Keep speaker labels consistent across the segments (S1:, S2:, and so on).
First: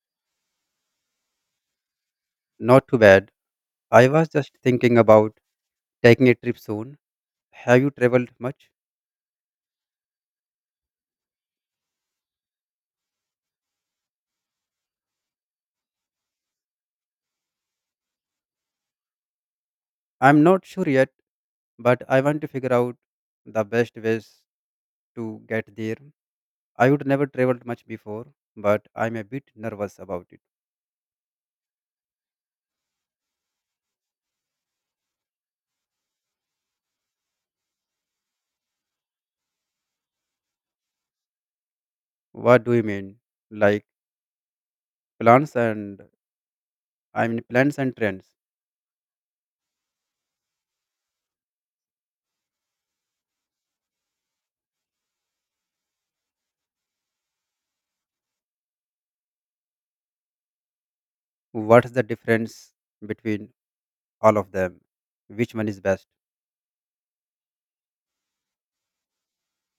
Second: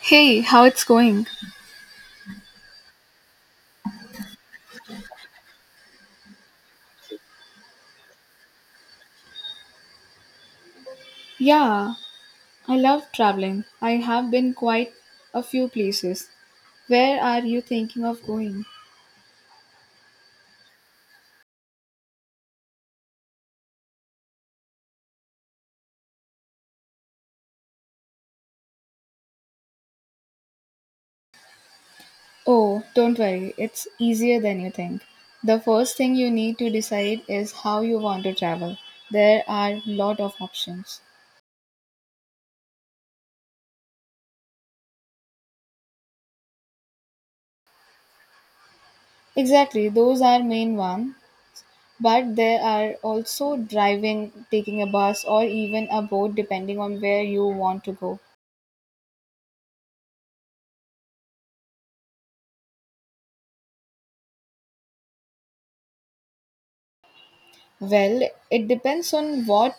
S1: Hey, how it's going?
S2: Not too bad. I was just thinking about taking a trip soon. Have you traveled much?
S1: Yeah, I love traveling. I have been quite a few places. Where are you thinking of going?
S2: I'm not sure yet, but I want to figure out the best ways to get there. I would never traveled much before, but I'm a bit nervous about it.
S1: Oh, don't worry, it's easier than you think. The first thing you need to decide is how you want to travel. There are lot of options.
S2: What do you mean? Like plans and plans and trends.
S1: Exactly, those are main one, but there are also driving, taking a bus or even a boat depending on where you want to go.
S2: What's the difference between all of them? Which one is best?
S1: Well, it depends on what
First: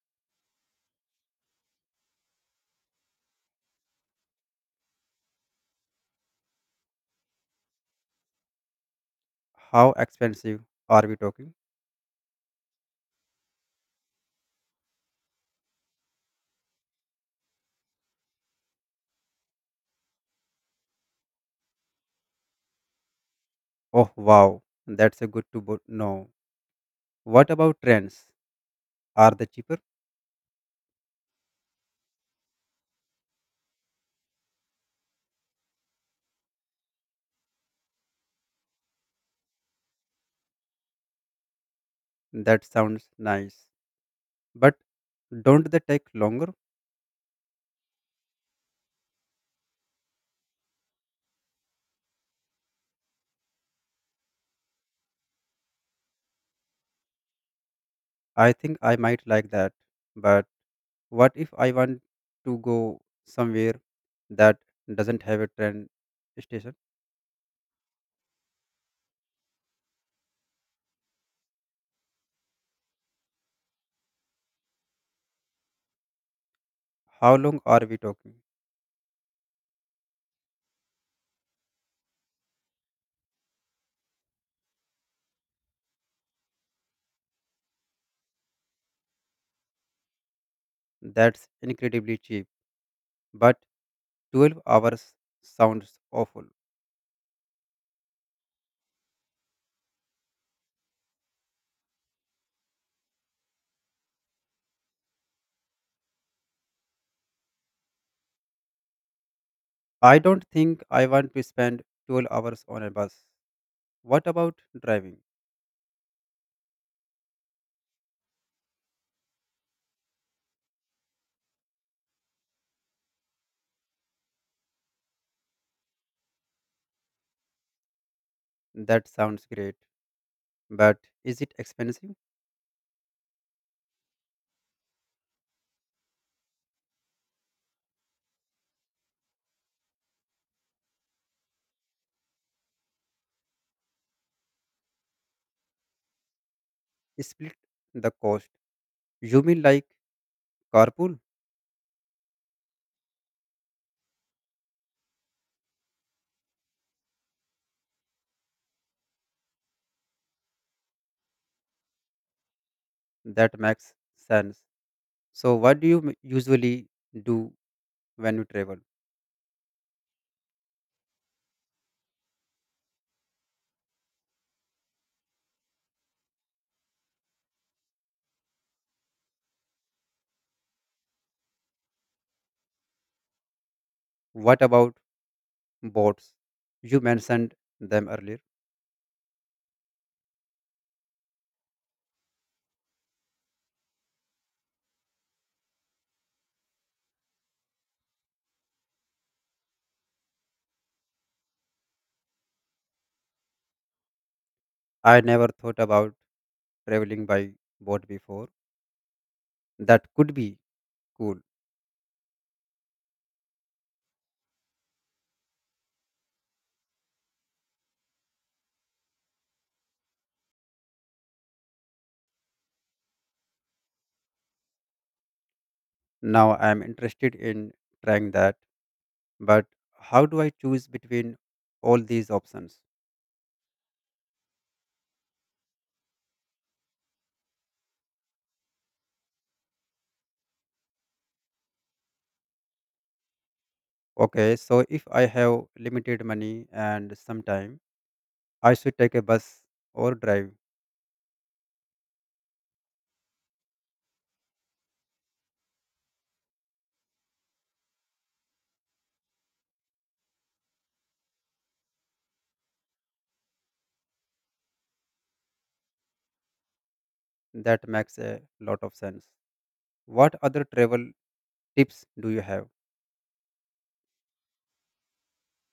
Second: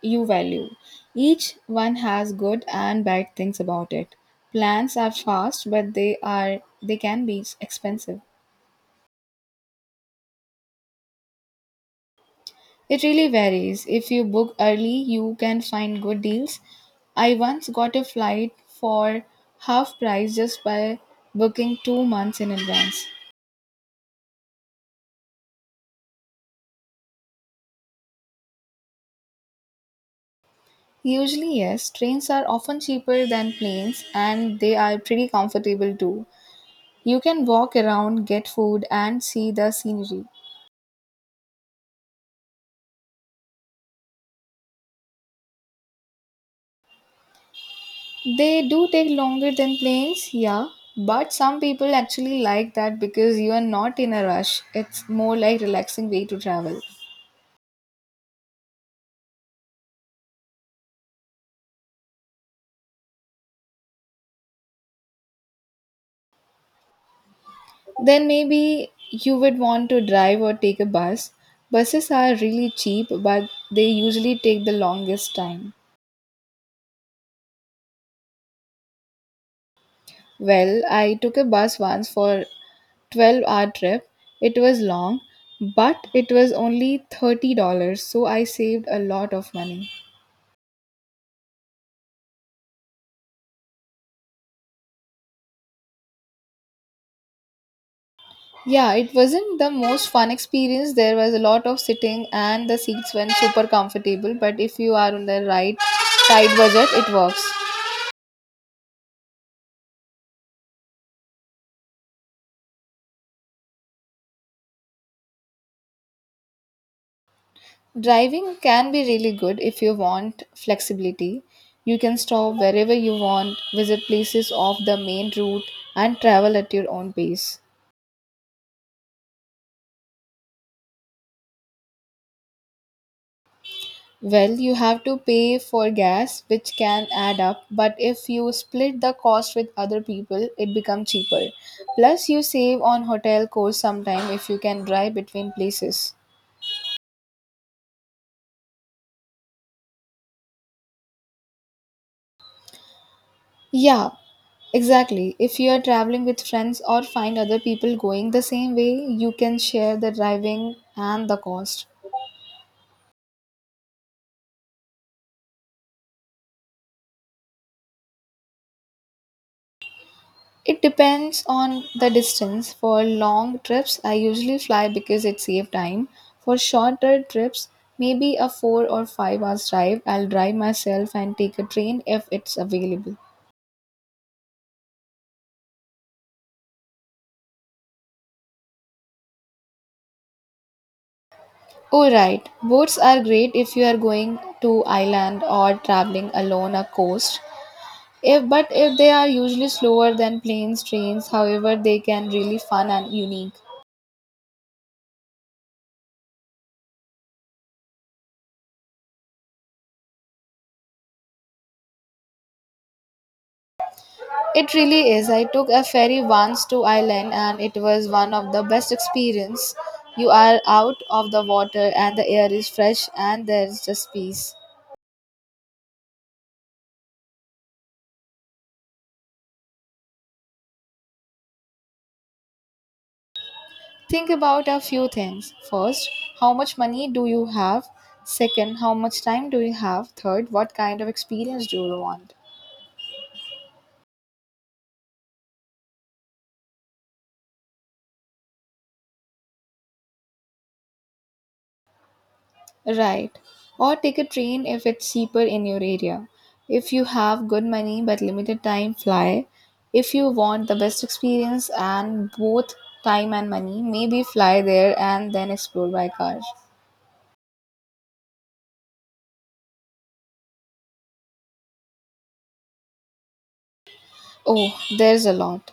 S1: you value. Each one has good and bad things about it. Plans are fast, but they can be expensive.
S2: How expensive are we talking?
S1: It really varies. If you book early, you can find good deals. I once got a flight for half price just by booking 2 months in advance.
S2: Oh wow, that's a good to know. What about trends? Are the cheaper?
S1: Usually, yes, trains are often cheaper than planes and they are pretty comfortable too. You can walk around, get food, and see the scenery.
S2: That sounds nice. But don't they take longer?
S1: They do take longer than planes, yeah, but some people actually like that because you are not in a rush. It's more like relaxing way to travel.
S2: I think I might like that. But what if I want to go somewhere that doesn't have a train station?
S1: Then maybe you would want to drive or take a bus. Buses are really cheap, but they usually take the longest time.
S2: How long are we talking?
S1: Well, I took a bus once for 12-hour trip. It was long, but it was only $30, so I saved a lot of money.
S2: That's incredibly cheap. But 12 hours sounds awful.
S1: Yeah, it wasn't the most fun experience. There was a lot of sitting and the seats weren't super comfortable, but if you are on the right tight budget, it works.
S2: I don't think I want to spend 12 hours on a bus. What about driving?
S1: Driving can be really good if you want flexibility. You can stop wherever you want, visit places off the main route, and travel at your own pace.
S2: That sounds great. But is it expensive?
S1: Well, you have to pay for gas, which can add up, but if you split the cost with other people, it becomes cheaper. Plus, you save on hotel costs sometime if you can drive between places.
S2: Split the cost. You mean like carpool?
S1: Yeah, exactly. If you are traveling with friends or find other people going the same way, you can share the driving and the cost.
S2: That makes sense. So, what do you usually do when you travel?
S1: It depends on the distance. For long trips, I usually fly because it saves time. For shorter trips, maybe a 4 or 5 hours drive, I'll drive myself and take a train if it's available.
S2: What about boats? You mentioned them earlier.
S1: Oh right, boats are great if you are going to island or traveling alone a coast. If but if they are usually slower than planes, trains, however they can really fun and unique.
S2: I never thought about traveling by boat before. That could be cool.
S1: It really is. I took a ferry once to Ireland and it was one of the best experience. You are out of the water and the air is fresh and there is just peace.
S2: Now I am interested in trying that. But how do I choose between all these options?
S1: Think about a few things. First, how much money do you have? Second, how much time do you have? Third, what kind of experience do you want?
S2: Okay, so if I have limited money and some time, I should take a bus or drive.
S1: Right. Or take a train if it's cheaper in your area. If you have good money but limited time, fly. If you want the best experience and both time and money, maybe fly there and then explore by car.
S2: That makes a lot of sense. What other travel tips do you have?
S1: Oh, there's a lot.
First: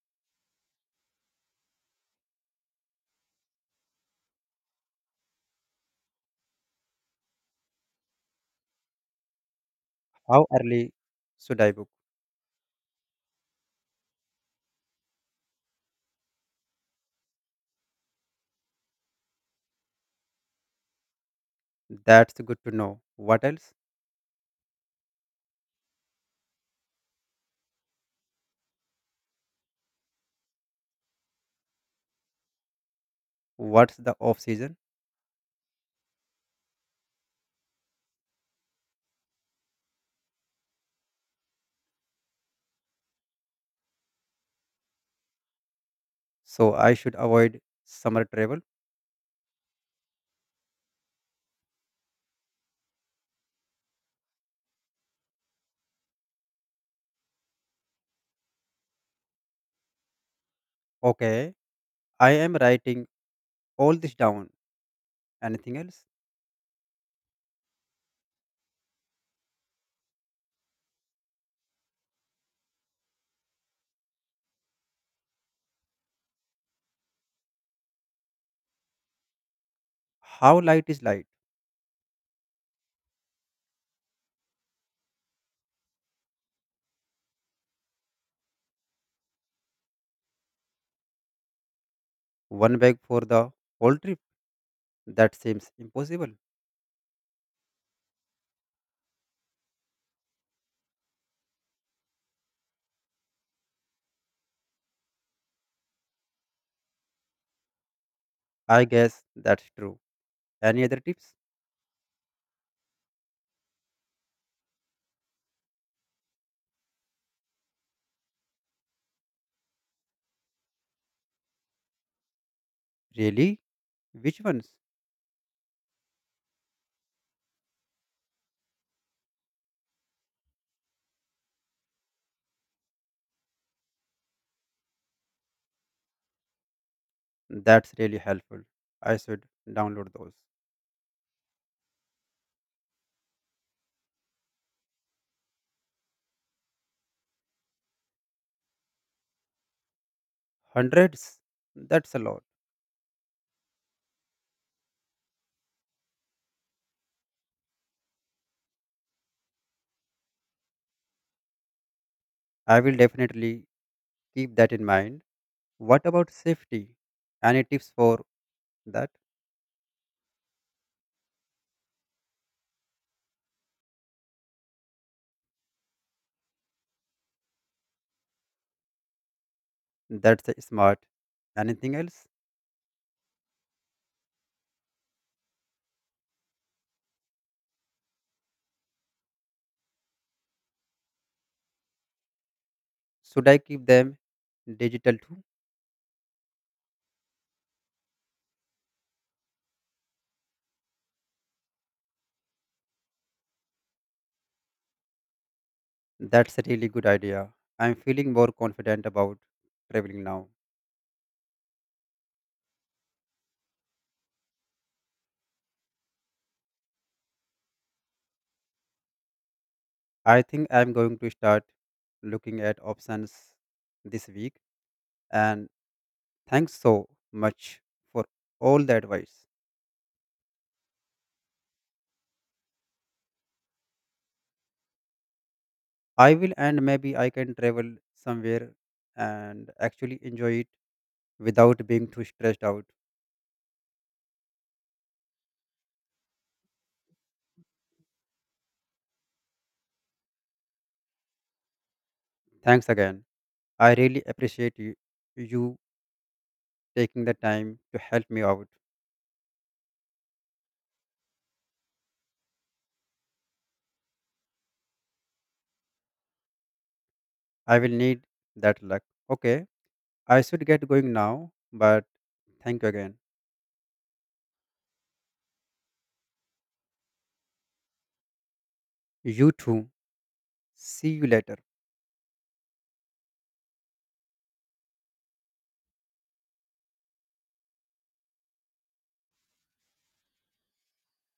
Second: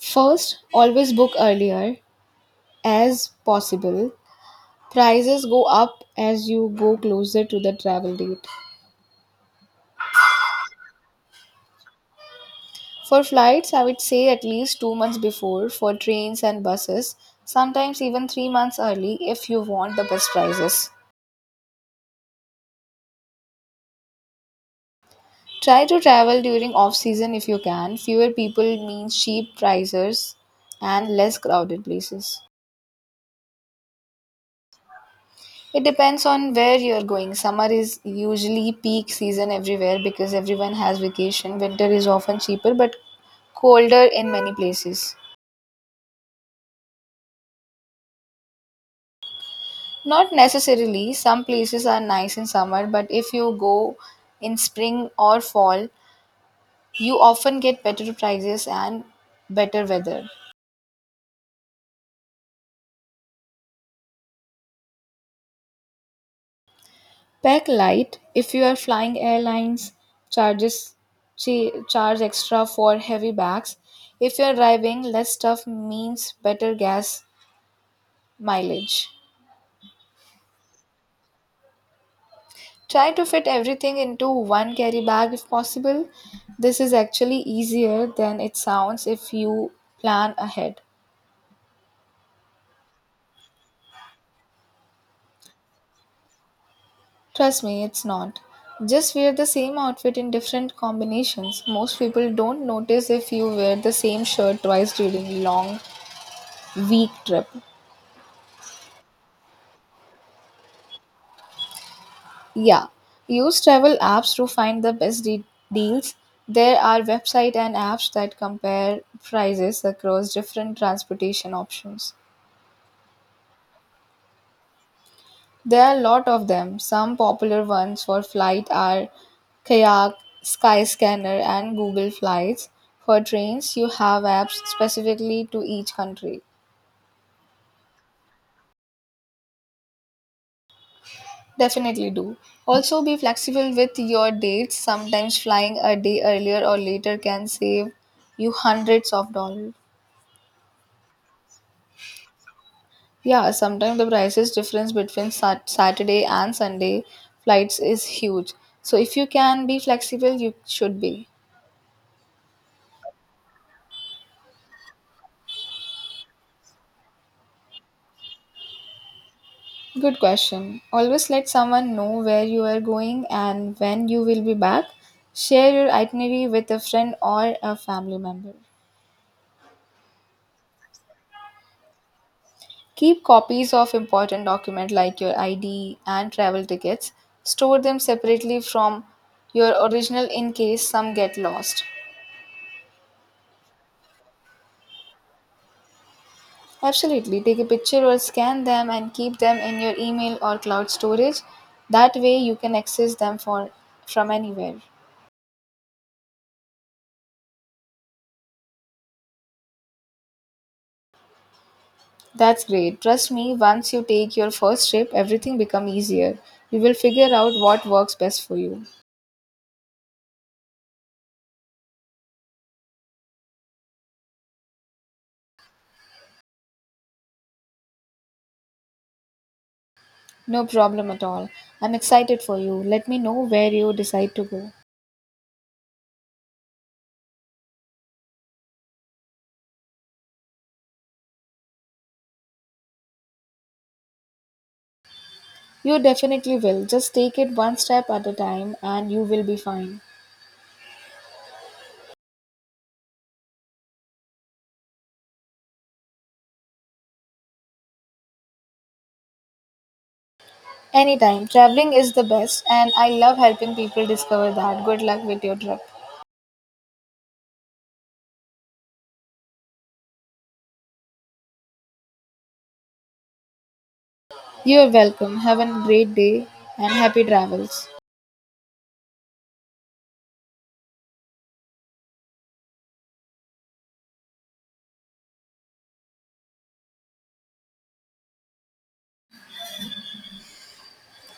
S1: First, always book earlier as possible. Prices go up as you go closer to the travel date.
S2: How early should I book?
S1: For flights, I would say at least 2 months before, for trains and buses, sometimes even 3 months early if you want the best prices.
S2: That's good to know. What else?
S1: Try to travel during off season if you can. Fewer people means cheap prices and less crowded places.
S2: What's the off season?
S1: It depends on where you're going. Summer is usually peak season everywhere because everyone has vacation. Winter is often cheaper but colder in many places.
S2: So I should avoid summer travel.
S1: Not necessarily. Some places are nice in summer, but if you go in spring or fall, you often get better prices and better weather.
S2: Okay, I am writing all this down. Anything else?
S1: Pack light if you are flying airlines charges charge extra for heavy bags. If you are driving, less stuff means better gas mileage.
S2: How light is light?
S1: Try to fit everything into one carry bag if possible. This is actually easier than it sounds if you plan ahead.
S2: One bag for the whole trip? That seems impossible.
S1: Trust me, it's not. Just wear the same outfit in different combinations. Most people don't notice if you wear the same shirt twice during long week trip.
S2: I guess that's true. Any other tips?
S1: Yeah. Use travel apps to find the best deals. There are website and apps that compare prices across different transportation options.
S2: Really? Which ones?
S1: There are a lot of them. Some popular ones for flight are Kayak, Skyscanner, and Google Flights. For trains, you have apps specifically to each country.
S2: That's really helpful. I should download those.
S1: Definitely do. Also, be flexible with your dates. Sometimes flying a day earlier or later can save you hundreds of dollars.
S2: Hundreds? That's a lot.
S1: Yeah, sometimes the prices difference between Saturday and Sunday flights is huge. So if you can be flexible, you should be.
S2: I will definitely keep that in mind. What about safety? Any tips for that?
S1: Good question. Always let someone know where you are going and when you will be back. Share your itinerary with a friend or a family member.
S2: That's a smart. Anything else?
S1: Keep copies of important documents like your ID and travel tickets. Store them separately from your original in case some get lost.
S2: Should I keep them digital too?
S1: Absolutely. Take a picture or scan them and keep them in your email or cloud storage. That way you can access them for from anywhere.
S2: That's a really good idea. I'm feeling more confident about traveling now.
S1: That's great. Trust me, once you take your first trip, everything become easier. You will figure out what works best for you.
S2: I think I'm going to start looking at options this week. And thanks so much for all the advice.
S1: No problem at all. I'm excited for you. Let me know where you decide to go.
S2: I will, and maybe I can travel somewhere and actually enjoy it without being too stressed out.
S1: You definitely will. Just take it one step at a time and you will be fine.
S2: Thanks again. I really appreciate you taking the time to help me out.
S1: Anytime. Traveling is the best and I love helping people discover that. Good luck with your trip.
S2: I will need that luck. Okay, I should get going now, but thank you again.
S1: You're welcome. Have a great day and happy travels.
S2: You too. See you later.